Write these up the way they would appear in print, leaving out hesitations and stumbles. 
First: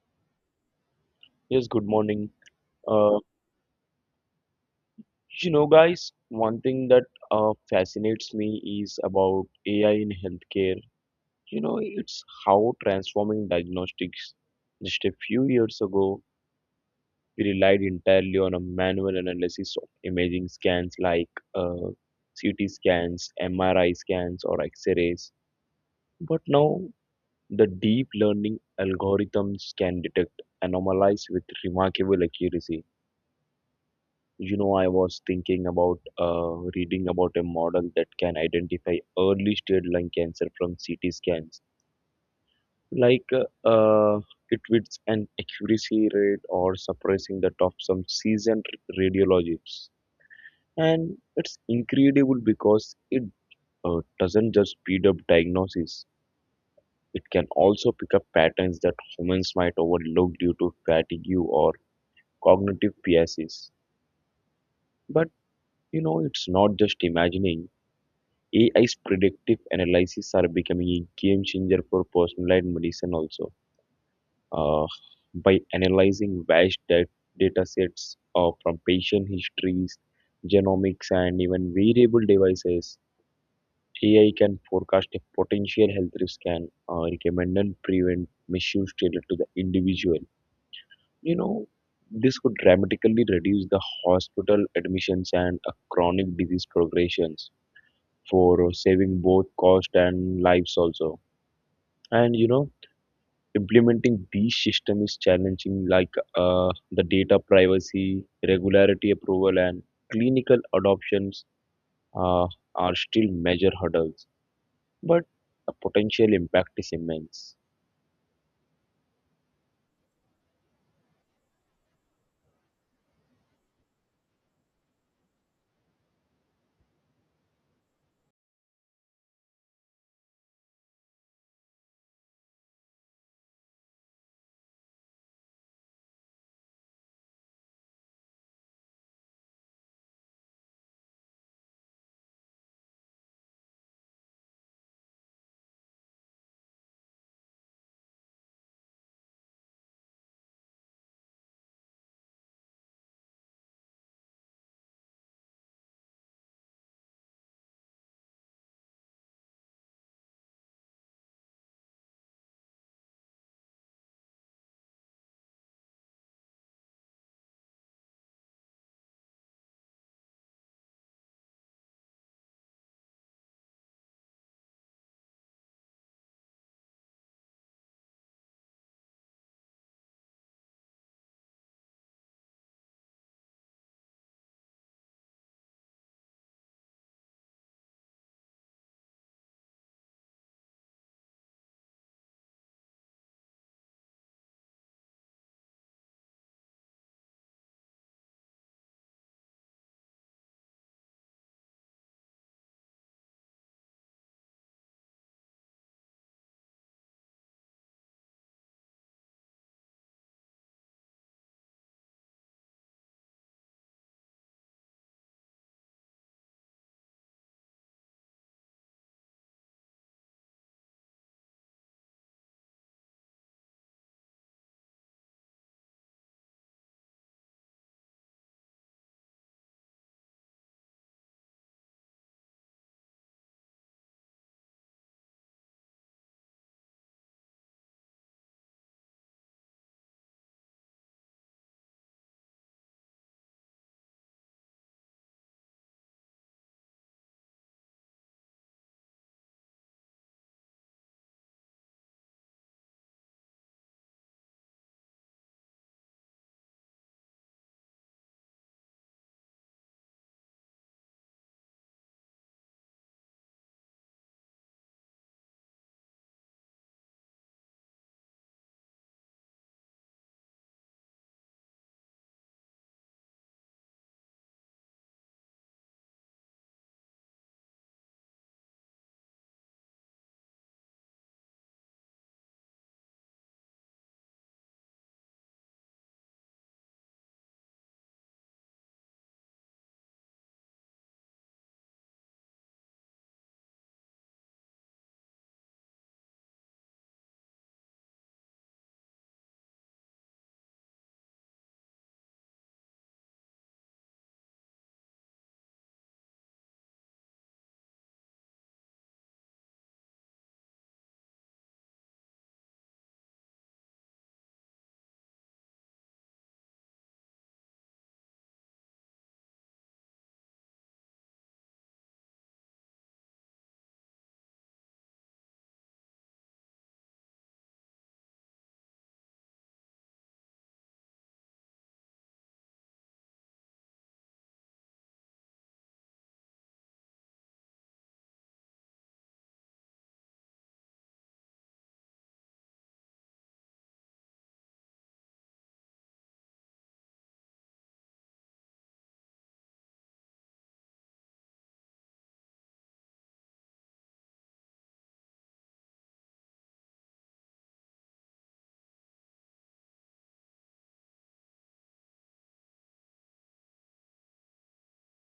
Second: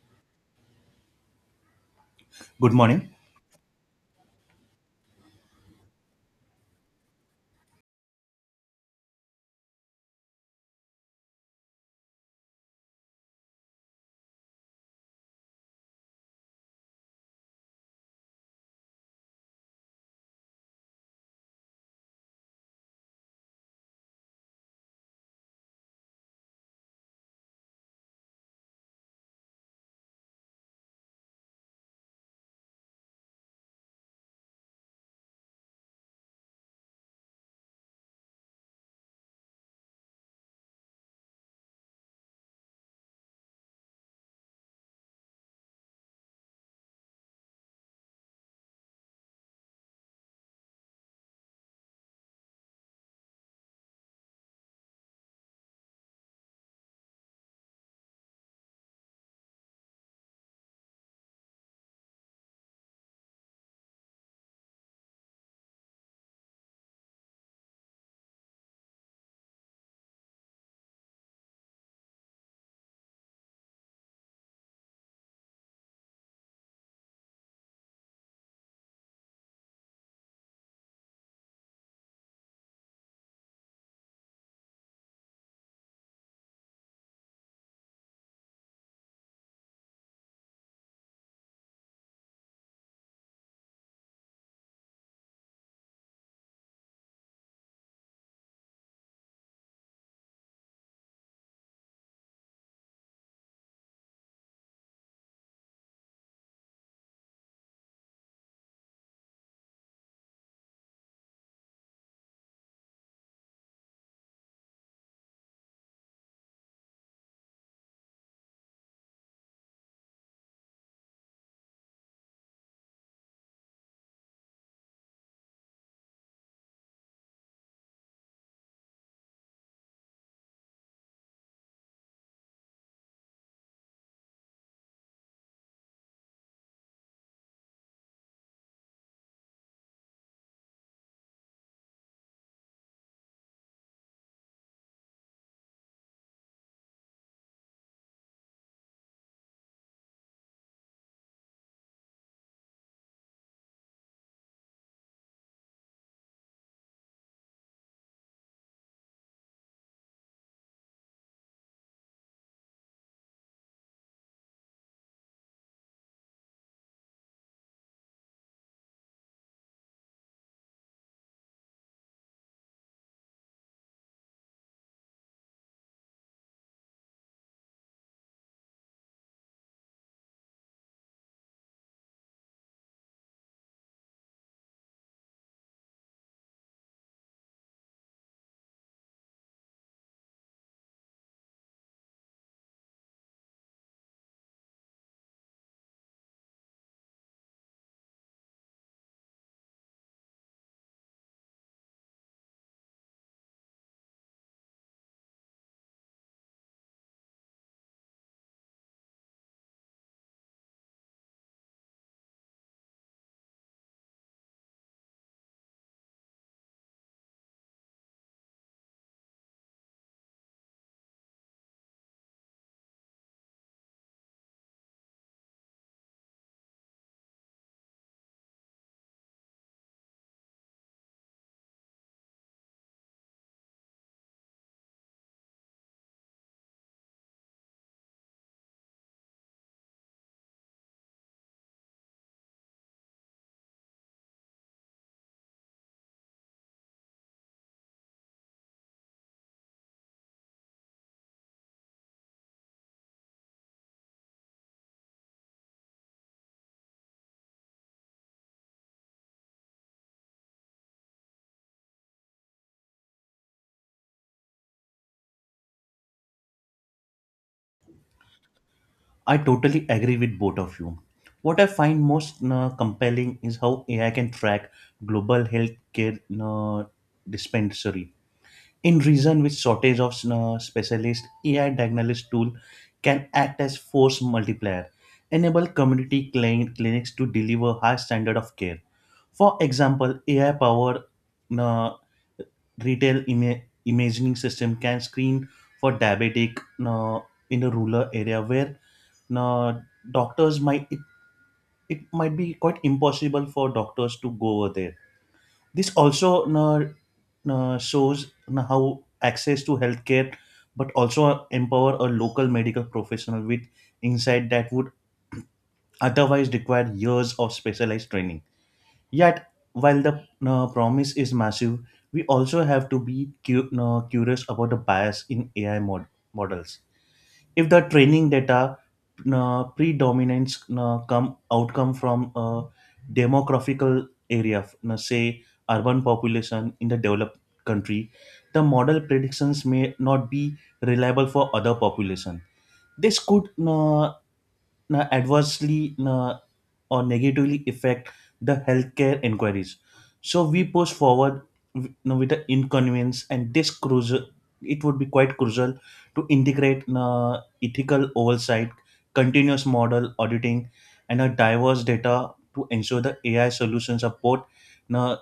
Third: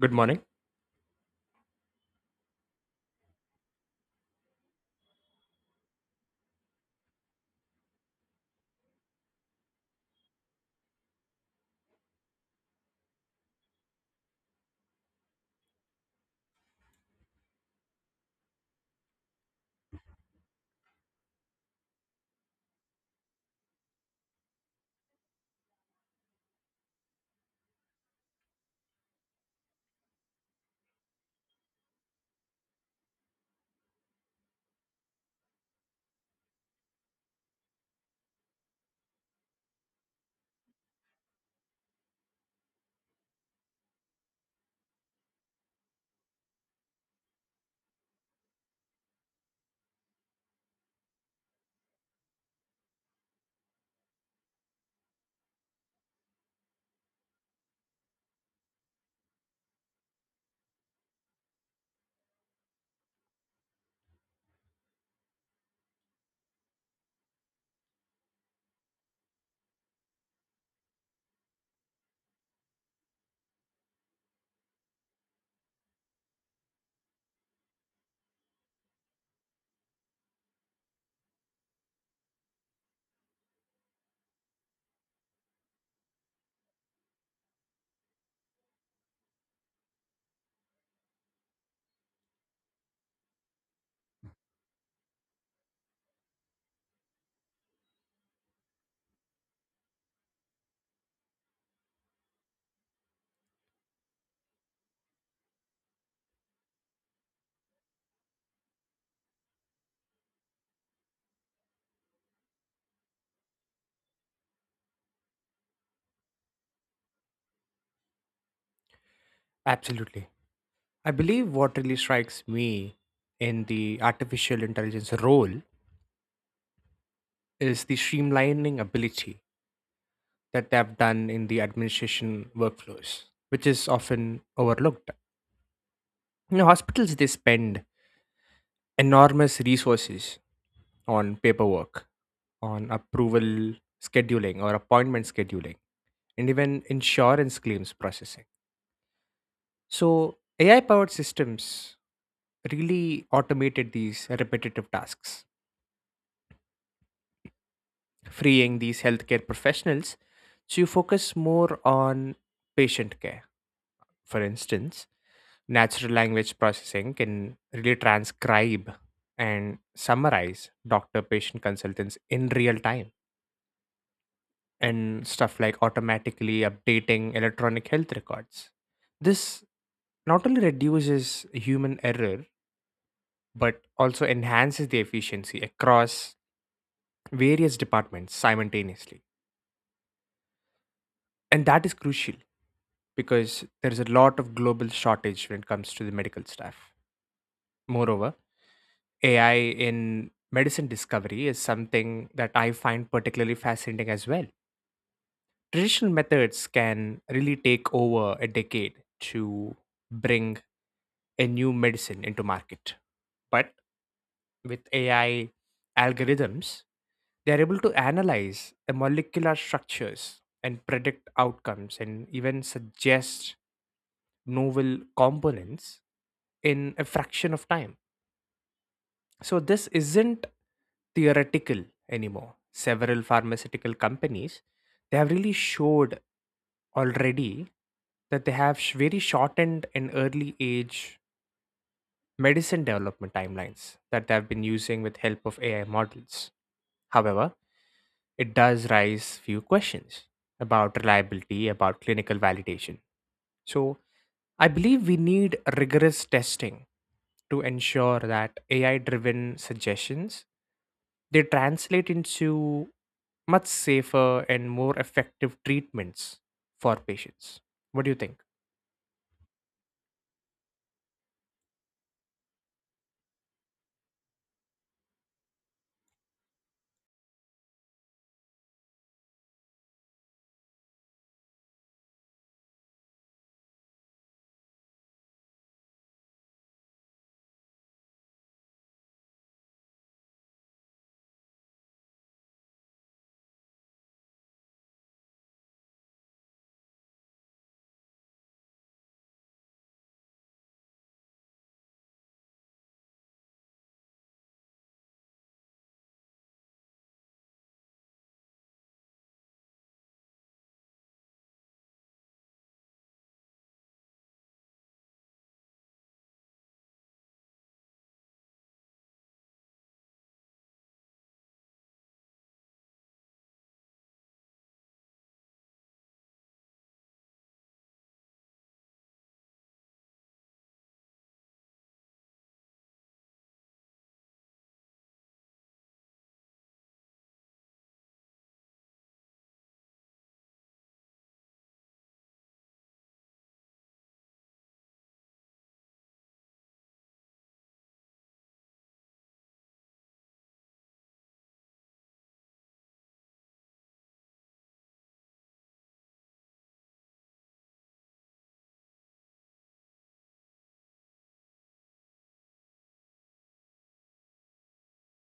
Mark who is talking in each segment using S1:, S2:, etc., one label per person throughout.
S1: Good morning.
S2: Yes, good morning.
S3: Good morning.
S2: Uh, guys, one thing that fascinates me is about AI in healthcare. It's how transforming diagnostics. Just a few years ago, we relied entirely on a manual analysis of imaging scans like CT scans, MRI scans, or X-rays. But now, the deep learning algorithms can detect anomalies with remarkable accuracy. I was thinking about reading about a model that can identify early stage lung cancer from CT scans. Like uh, uh, it with an accuracy rate or surprising that of some seasoned radiologists. And it's incredible because it doesn't just speed up diagnosis. It can also pick up patterns that humans might overlook due to fatigue or cognitive biases. But it's not just imagining. AI's predictive analysis are becoming a game changer for personalized medicine also. Uh, by analyzing vast data sets from patient histories, genomics, and even wearable devices, AI can forecast a potential health risk and recommend and prevent misuse tailored to the individual. You know, this could dramatically reduce the hospital admissions and chronic disease progressions for saving both cost and lives also. And implementing these system is challenging, like the data privacy, regularity approval, and clinical adoptions uh, are still major hurdles. But the potential impact is immense.
S1: Absolutely. I believe what really strikes me in the artificial intelligence role is the streamlining ability that they have done in the administration workflows, which is often overlooked. You know, hospitals they spend enormous resources on paperwork, on approval scheduling or appointment scheduling, and even insurance claims processing. So AI powered systems really automated these repetitive tasks freeing these healthcare professionals to focus more on patient care. For instance, natural language processing can really transcribe and summarize doctor patient consultants in real time and stuff like automatically updating electronic health records. This not only reduces human error but also enhances the efficiency across various departments simultaneously. And that is crucial because there's a lot of global shortage when it comes to the medical staff. Moreover, AI in medicine discovery is something that I find particularly fascinating as well. Traditional methods can really take over a decade to bring a new medicine into market. But with AI algorithms, they are able to analyze the molecular structures and predict outcomes and even suggest novel components in a fraction of time. So, this isn't theoretical anymore. Several pharmaceutical companies they have really showed already that very shortened and early age medicine development timelines that they have been using with help of AI models. However, it does raise few questions about reliability, about clinical validation. So I believe we need rigorous testing to ensure that AI driven suggestions they translate into much safer and more effective treatments for patients. What do you think?
S3: I totally agree with both of you. What I find most compelling is how AI can track global healthcare uh, dispensary in region with shortage of specialist ai diagnostic tool can act as force multiplier enable community clinics to deliver high standard of care, for example ai powered uh, retail imaging system can screen for diabetic uh, in a rural area where uh, doctors it might be quite impossible for doctors to go over there. This also shows na how access to healthcare but also empower a local medical professional with insight that would otherwise require years of specialized training. Yet, while the promise is massive, we also have to be curious about the bias in ai models. If the training data predominates come outcome from a demographical area, say urban population in the developed country, the model predictions may not be reliable for other population. This could adversely or negatively affect the healthcare inquiries. So we push forward, you know, with the inconvenience and this crucial. It would be quite crucial to integrate ethical oversight, continuous model auditing, and a diverse data to ensure the AI solutions are both uh,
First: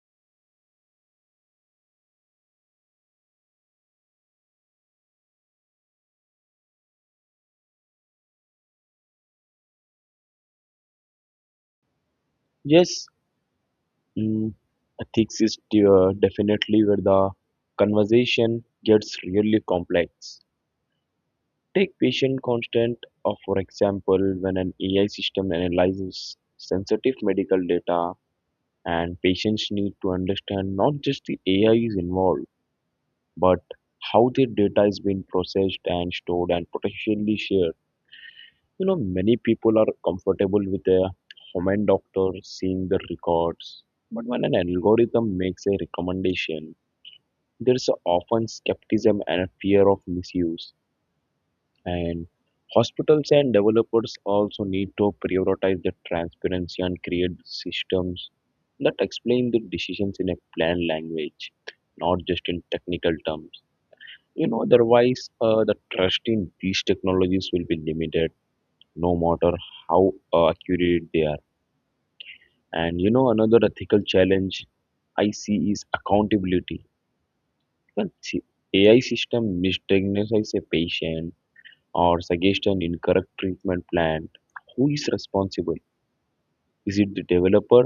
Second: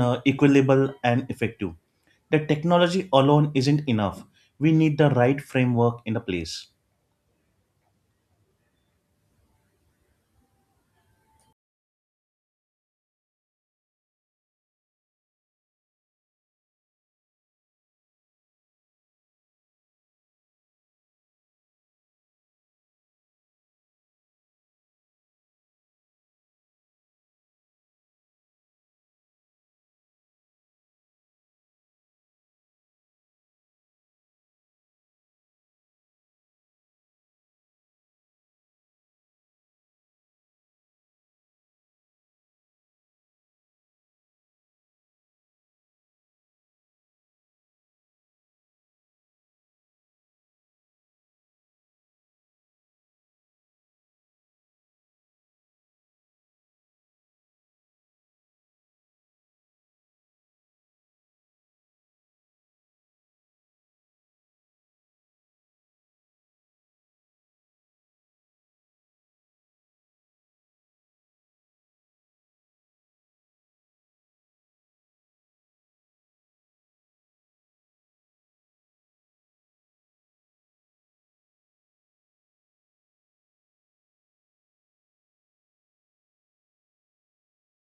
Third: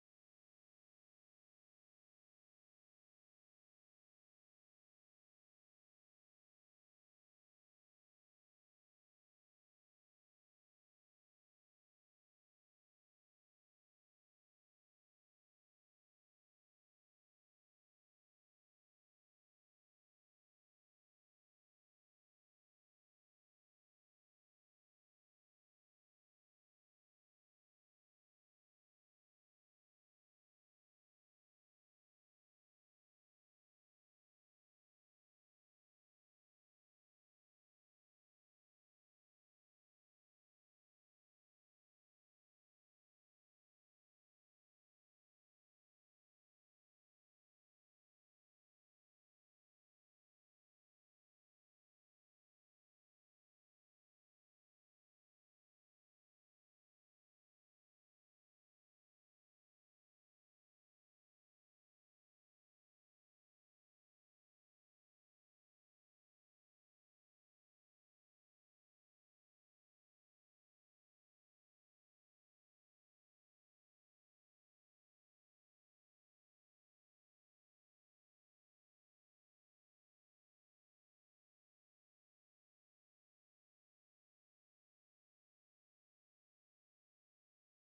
S3: equitable and effective. The technology alone isn't enough. We need the right framework in the place.
S2: Yes, mm, ethics is definitely where the conversation gets really complex. Take patient consent of for example, when an AI system analyzes sensitive medical data and patients need to understand not just the AI is involved, but how their data is being processed and stored and potentially shared. Many people are comfortable with a human doctor seeing the records, but when an algorithm makes a recommendation, there's often skepticism and a fear of misuse. And hospitals and developers also need to prioritize the transparency and create systems that explain the decisions in a plain language, not just in technical terms. Otherwise, the trust in these technologies will be limited, no matter how accurate they are. And another ethical challenge I see is accountability. Well, see, AI system misdiagnoses a patient or suggest an incorrect treatment plan, who is responsible? Is it the developer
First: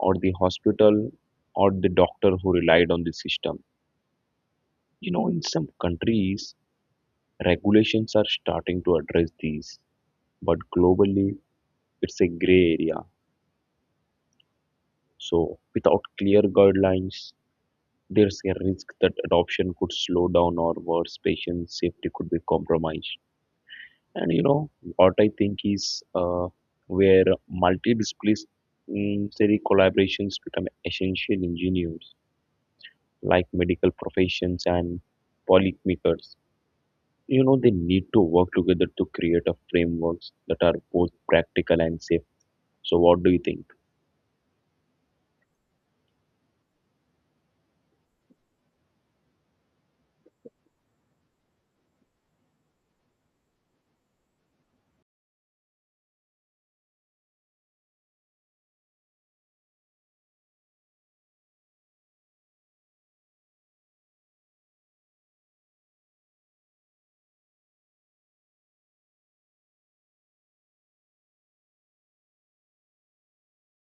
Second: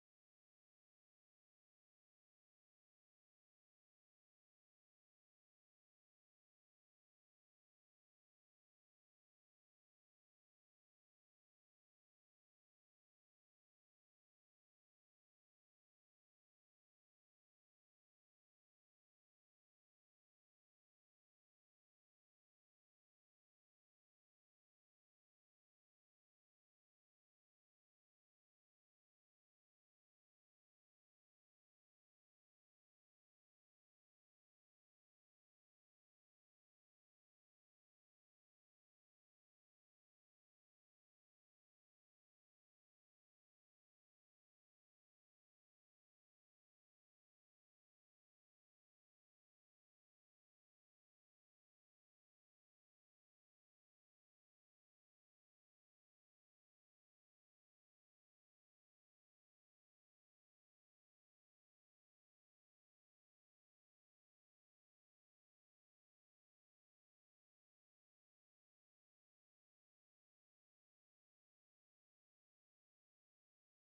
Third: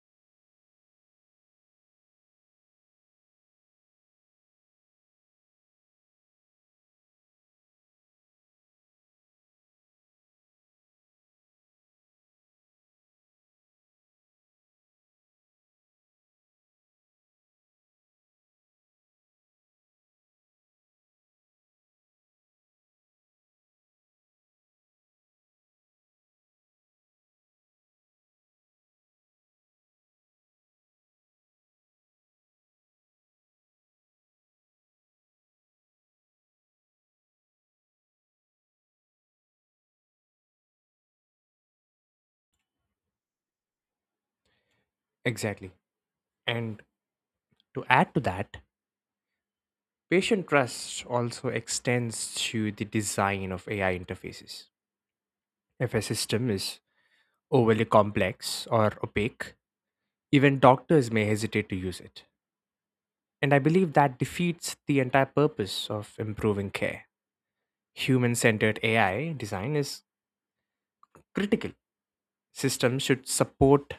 S2: or the hospital or the doctor who relied on the system? In some countries, regulations are starting to address these, but globally, it's a gray area. So, without clear guidelines, there's a risk that adoption could slow down or worse, patient safety could be compromised. And you know what I think is where multidisciplinary collaborations become essential engineers like medical professions and policymakers. They need to work together to create a frameworks that are both practical and safe. So what do you think?
S1: Exactly. And to add to that, patient trust also extends to the design of AI interfaces. If a system is overly complex or opaque, even doctors may hesitate to use it. And I believe that defeats the entire purpose of improving care. Human centered AI design is critical. Systems should support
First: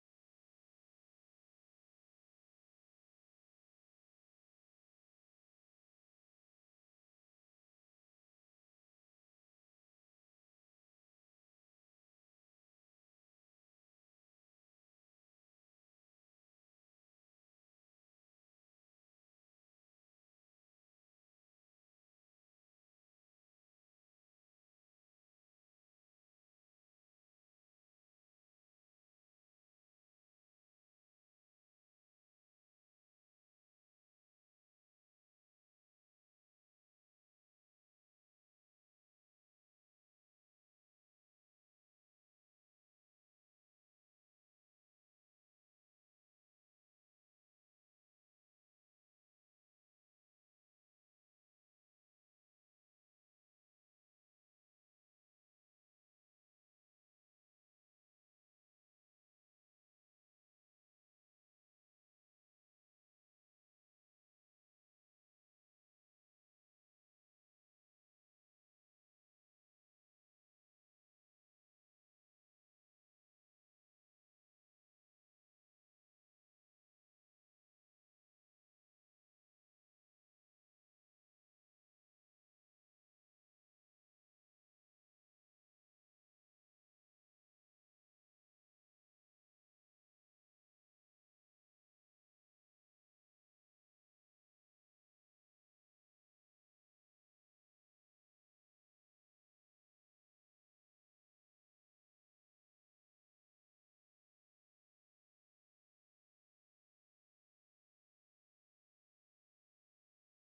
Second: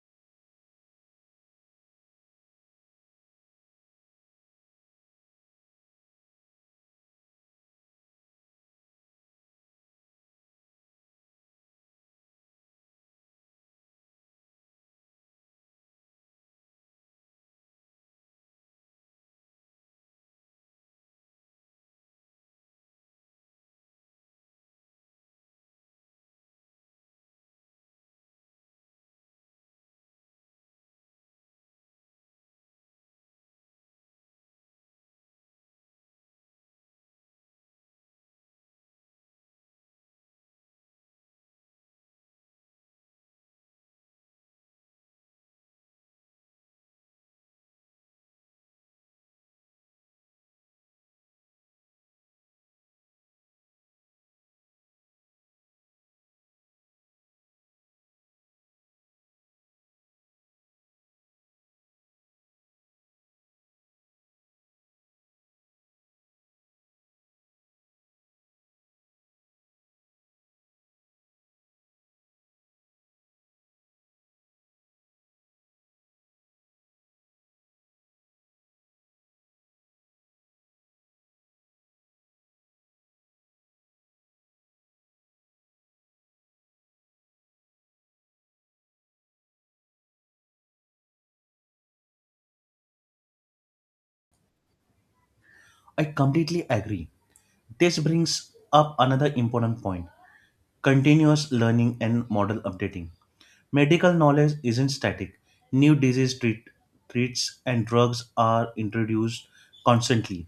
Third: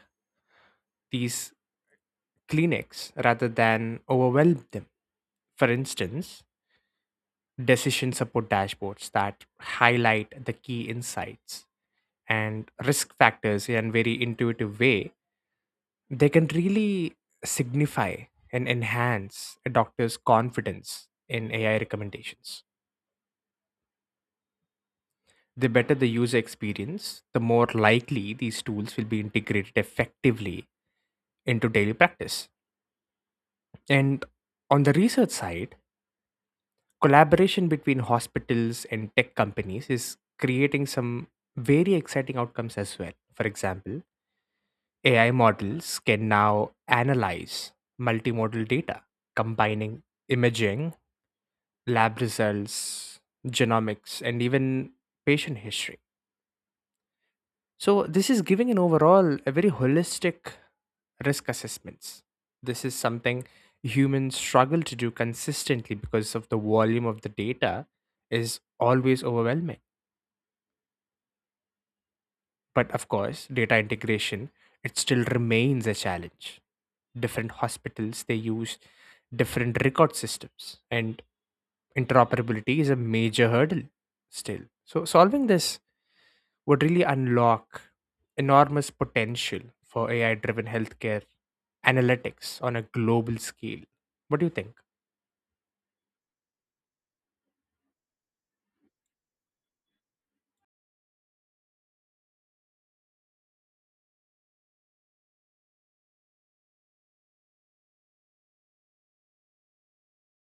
S1: these clinics rather than overwhelm them. For instance, decision support dashboards that highlight the key insights and risk factors in a very intuitive way, they can really signify and enhance a doctor's confidence in AI recommendations. The better the user experience, the more likely these tools will be integrated effectively into daily practice. And on the research side, collaboration between hospitals and tech companies is creating some very exciting outcomes as well. For example, AI models can now analyze multimodal data, combining imaging, lab results, genomics, and even patient history. So this is giving an overall a very holistic risk assessments. This is something humans struggle to do consistently because of the volume of the data is always overwhelming. But of course, data integration it still remains a challenge. Different hospitals they use different record systems and interoperability is a major hurdle still. So solving this would really unlock enormous potential for AI driven healthcare analytics on a global scale. What do you think?
S3: I completely agree. This brings up another important point, continuous learning and model updating. Medical knowledge isn't static. New disease treats and drugs are introduced constantly.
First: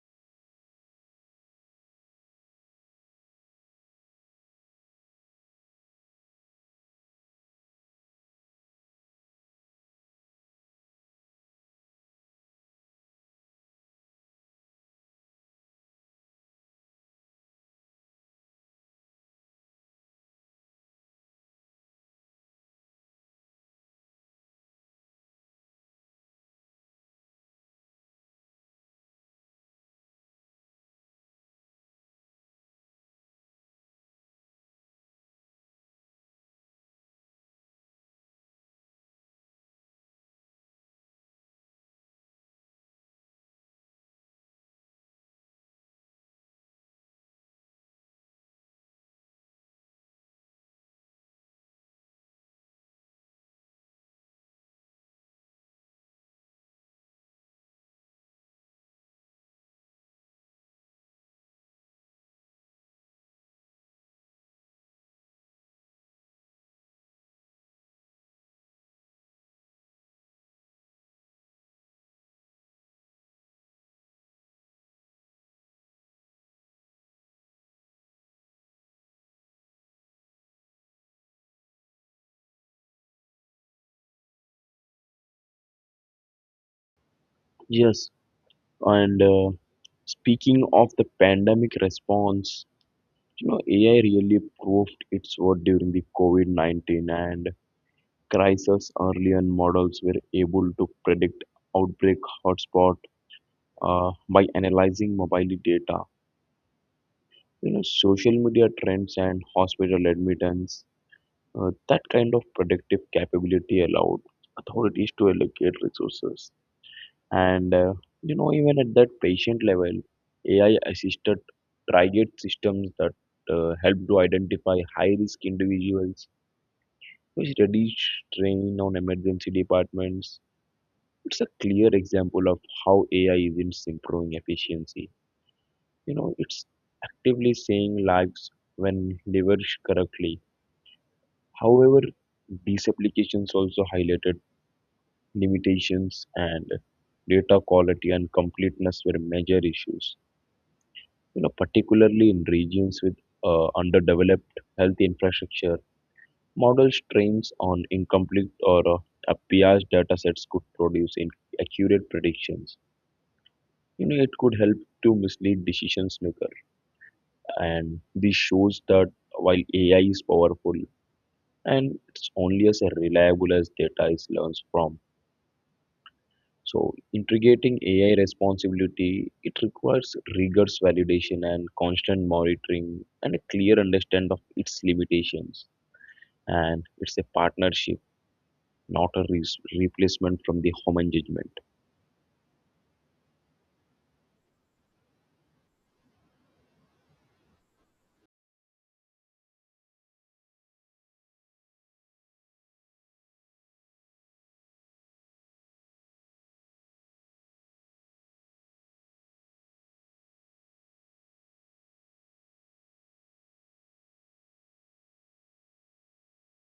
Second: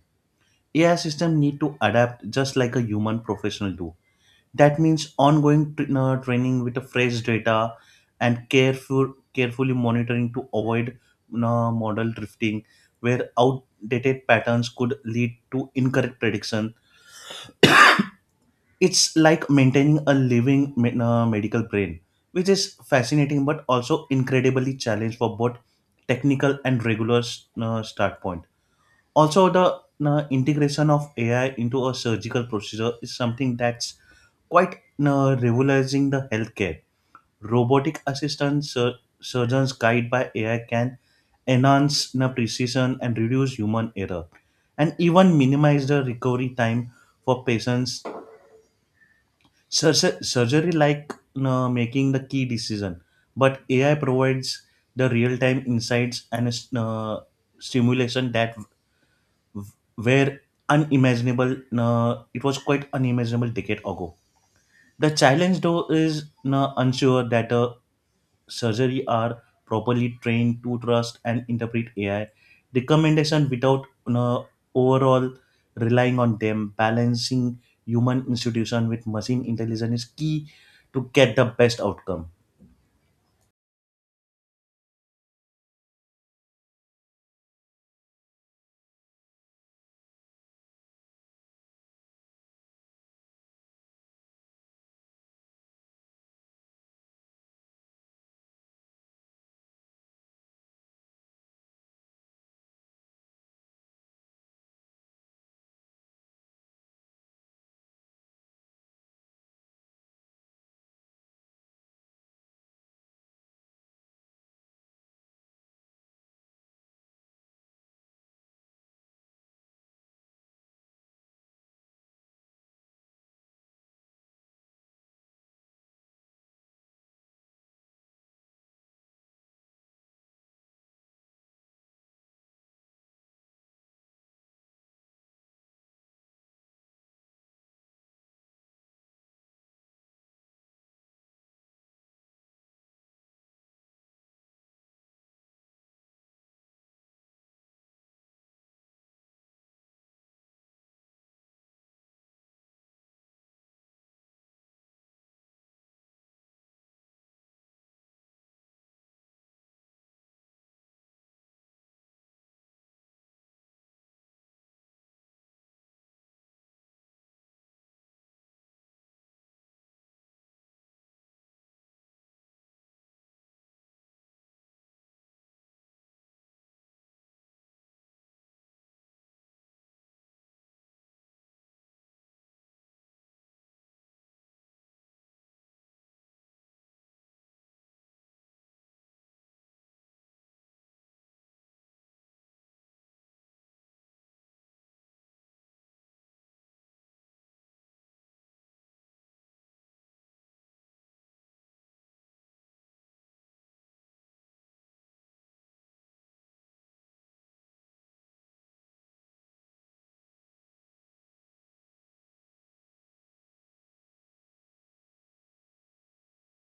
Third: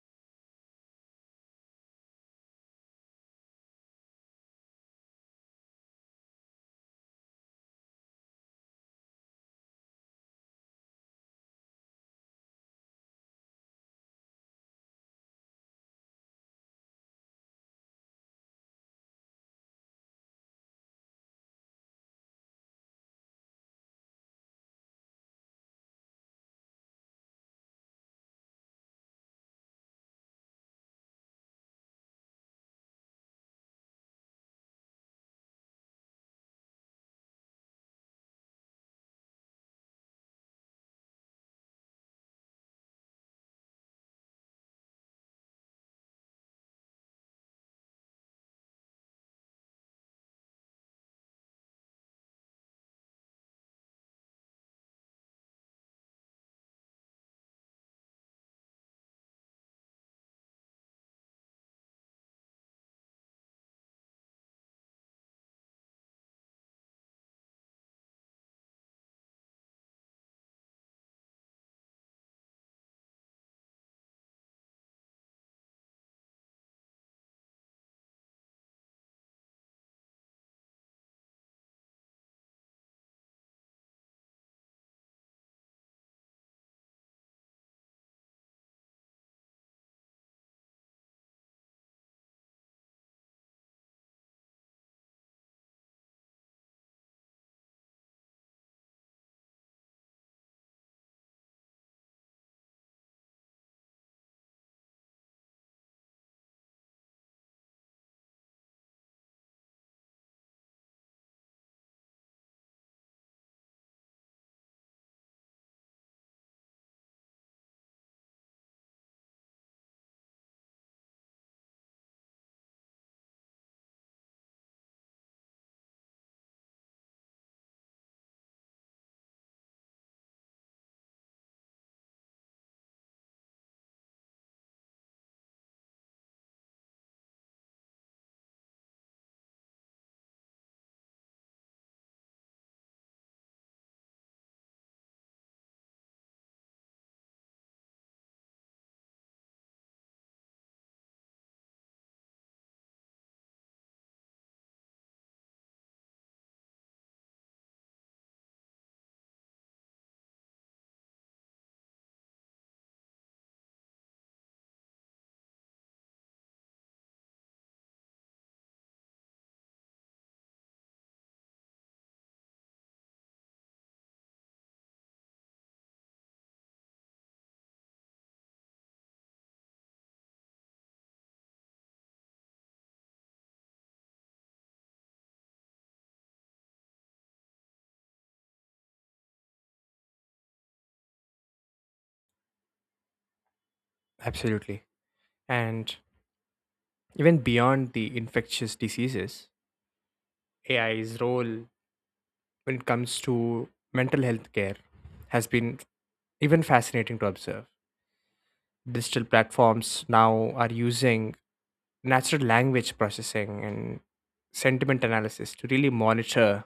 S3: AI systems need to adapt just like a human professional do. That means ongoing training with the fresh data and carefully monitoring to avoid model drifting, where outdated patterns could lead to incorrect predictions. It's like maintaining a living medical brain, which is fascinating but also incredibly challenged for both technical and regular start point. Also, the integration of AI into a surgical procedure is something that's quite revolutionizing the healthcare. Robotic assistant surgeons guided by AI can enhance precision and reduce human error, and even minimize the recovery time for patients. Sur- Surgery like no, making the key decision, but ai provides the real-time insights and uh, stimulation that w- were unimaginable no, it was quite unimaginable decade ago. The challenge though is no, unsure that surgery are properly trained to trust and interpret AI recommendation without you know, overall relying on them. Balancing human institution with machine intelligence is key to get the best outcome.
S2: Yes, and speaking of the pandemic response, AI really proved its worth during the COVID-19 and crisis. Earlier models were able to predict outbreak hotspot by analyzing mobile data. Social media trends and hospital admittance. That kind of predictive capability allowed authorities to allocate resources. And even at that patient level, AI-assisted triage systems that help to identify high-risk individuals, which reduce strain on emergency departments. It's a clear example of how AI isn't improving efficiency. It's actively saving lives when leveraged correctly. However, these applications also highlighted limitations and data quality and completeness were major issues. Particularly in regions with underdeveloped health infrastructure, models trained on incomplete or biased data sets could produce inaccurate predictions. It could help to mislead decisions maker. And this shows that while AI is powerful, and it's only as reliable as data is learns from. So integrating AI responsibility, it requires rigorous validation and constant monitoring and a clear understanding of its limitations. And it's a partnership, not a replacement from the human judgment.
S1: Absolutely. And even beyond the infectious diseases, AI's role when it comes to mental health care has been even fascinating to observe. Digital platforms now are using natural language processing and sentiment analysis to really monitor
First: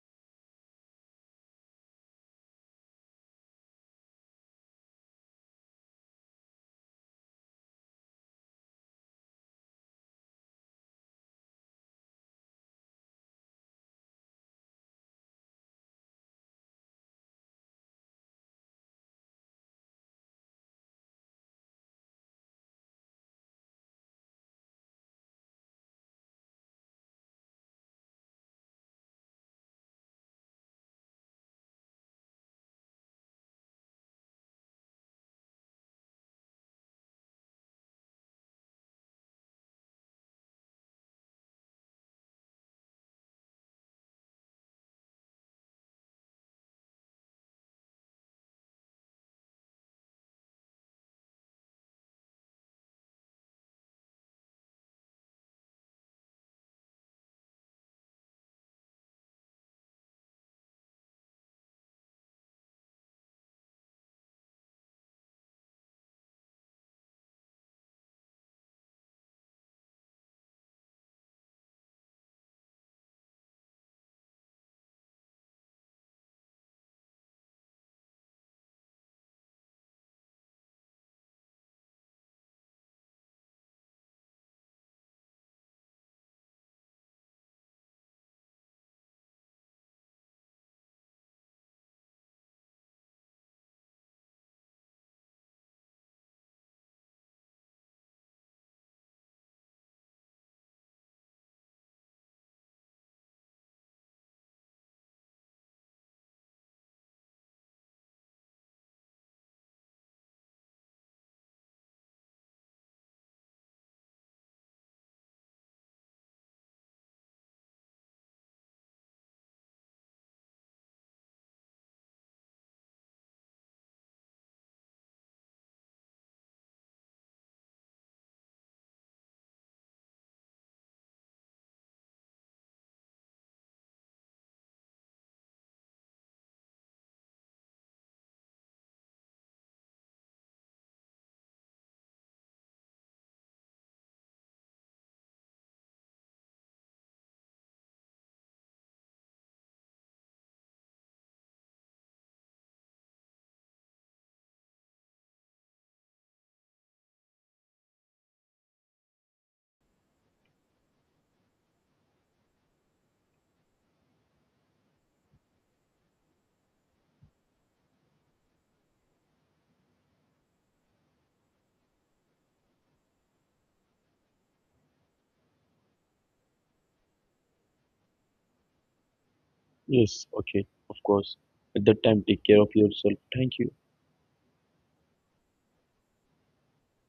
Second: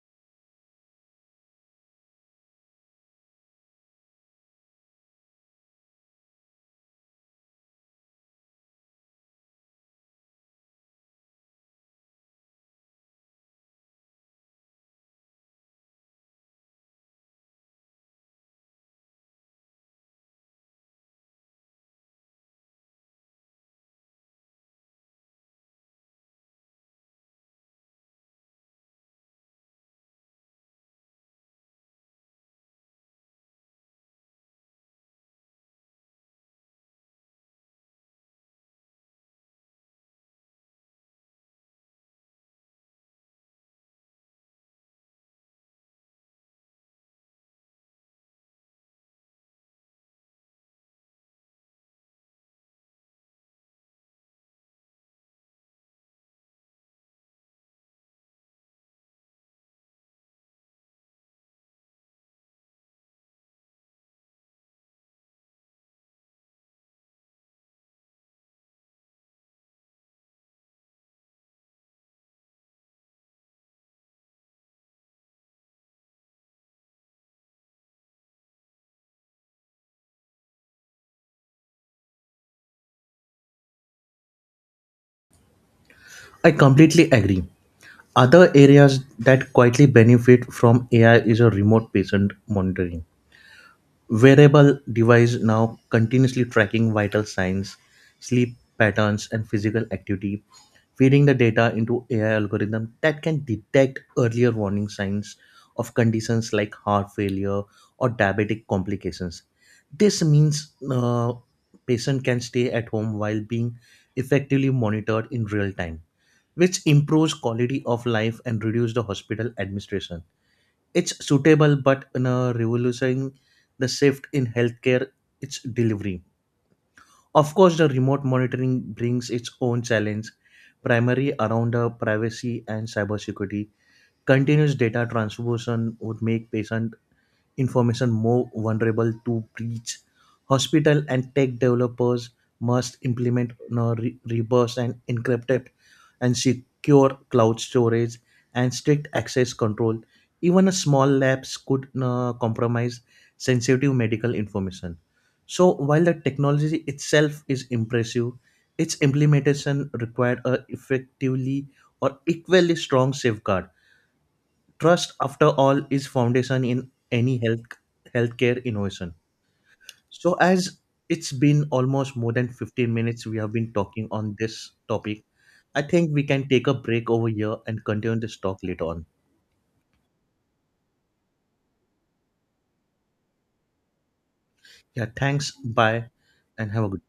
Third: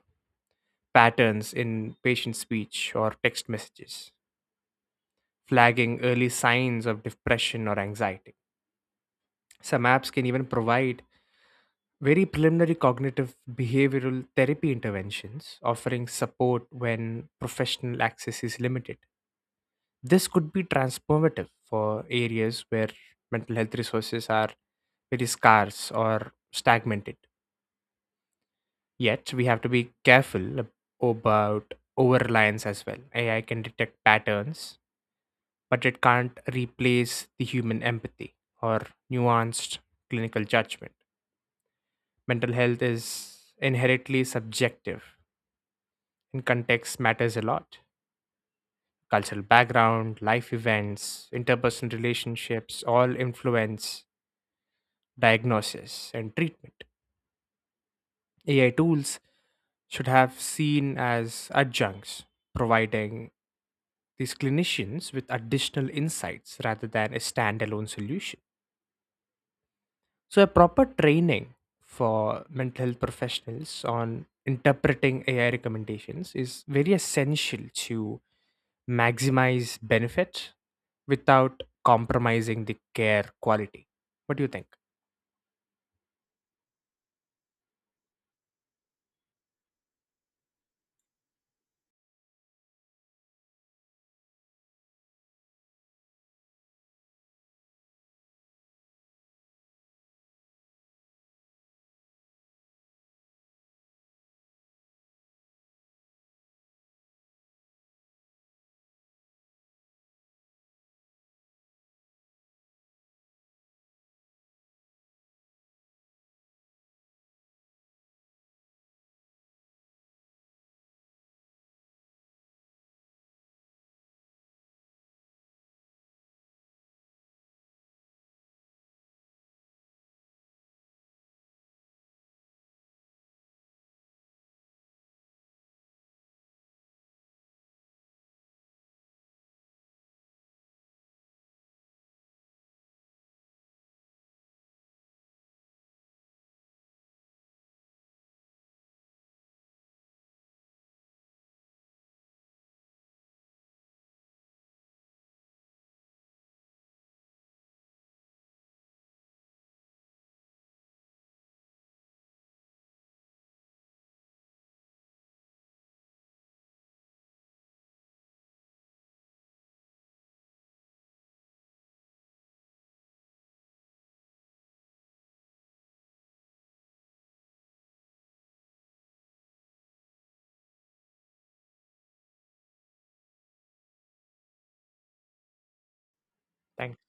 S1: patterns in patient speech or text messages, flagging early signs of depression or anxiety. Some apps can even provide very preliminary cognitive behavioral therapy interventions, offering support when professional access is limited. This could be transformative for areas where mental health resources are very scarce or stagnated. Yet, we have to be careful about over reliance as well. AI can detect patterns, but it can't replace the human empathy or nuanced clinical judgment. Mental health is inherently subjective, and context matters a lot. Cultural background, life events, interpersonal relationships all influence diagnosis and treatment. AI tools should have seen as adjuncts, providing these clinicians with additional insights rather than a standalone solution. So, a proper training for mental health professionals on interpreting AI recommendations is very essential to maximize benefit without compromising the care quality. What do you think?
S3: I completely agree. Other areas that quietly benefit from AI is a remote patient monitoring. Wearable device now continuously tracking vital signs, sleep patterns, and physical activity feeding the data into AI algorithm that can detect earlier warning signs of conditions like heart failure or diabetic complications. This means patient can stay at home while being effectively monitored in real time, which improves quality of life and reduce the hospital administration. It's suitable but in a revolution the shift in healthcare its delivery. Of course, the remote monitoring brings its own challenge, primarily around the privacy and cybersecurity. Continuous data transfusion would make patient information more vulnerable to breach. Hospital and tech developers must implement no reverse and encrypted and secure cloud storage and strict access control. Even a small lapse could compromise sensitive medical information. So while the technology itself is impressive, its implementation required a effectively or equally strong safeguard. Trust, after all, is foundation in any healthcare innovation. So, as it's been almost more than 15 minutes we have been talking on this topic, I think we can take a break over here and continue this talk later on.
S2: Yes, okay, of course. At that time, take care of yourself. Thank you.
S3: Yeah, thanks. Bye, and have a
S1: Thank
S3: good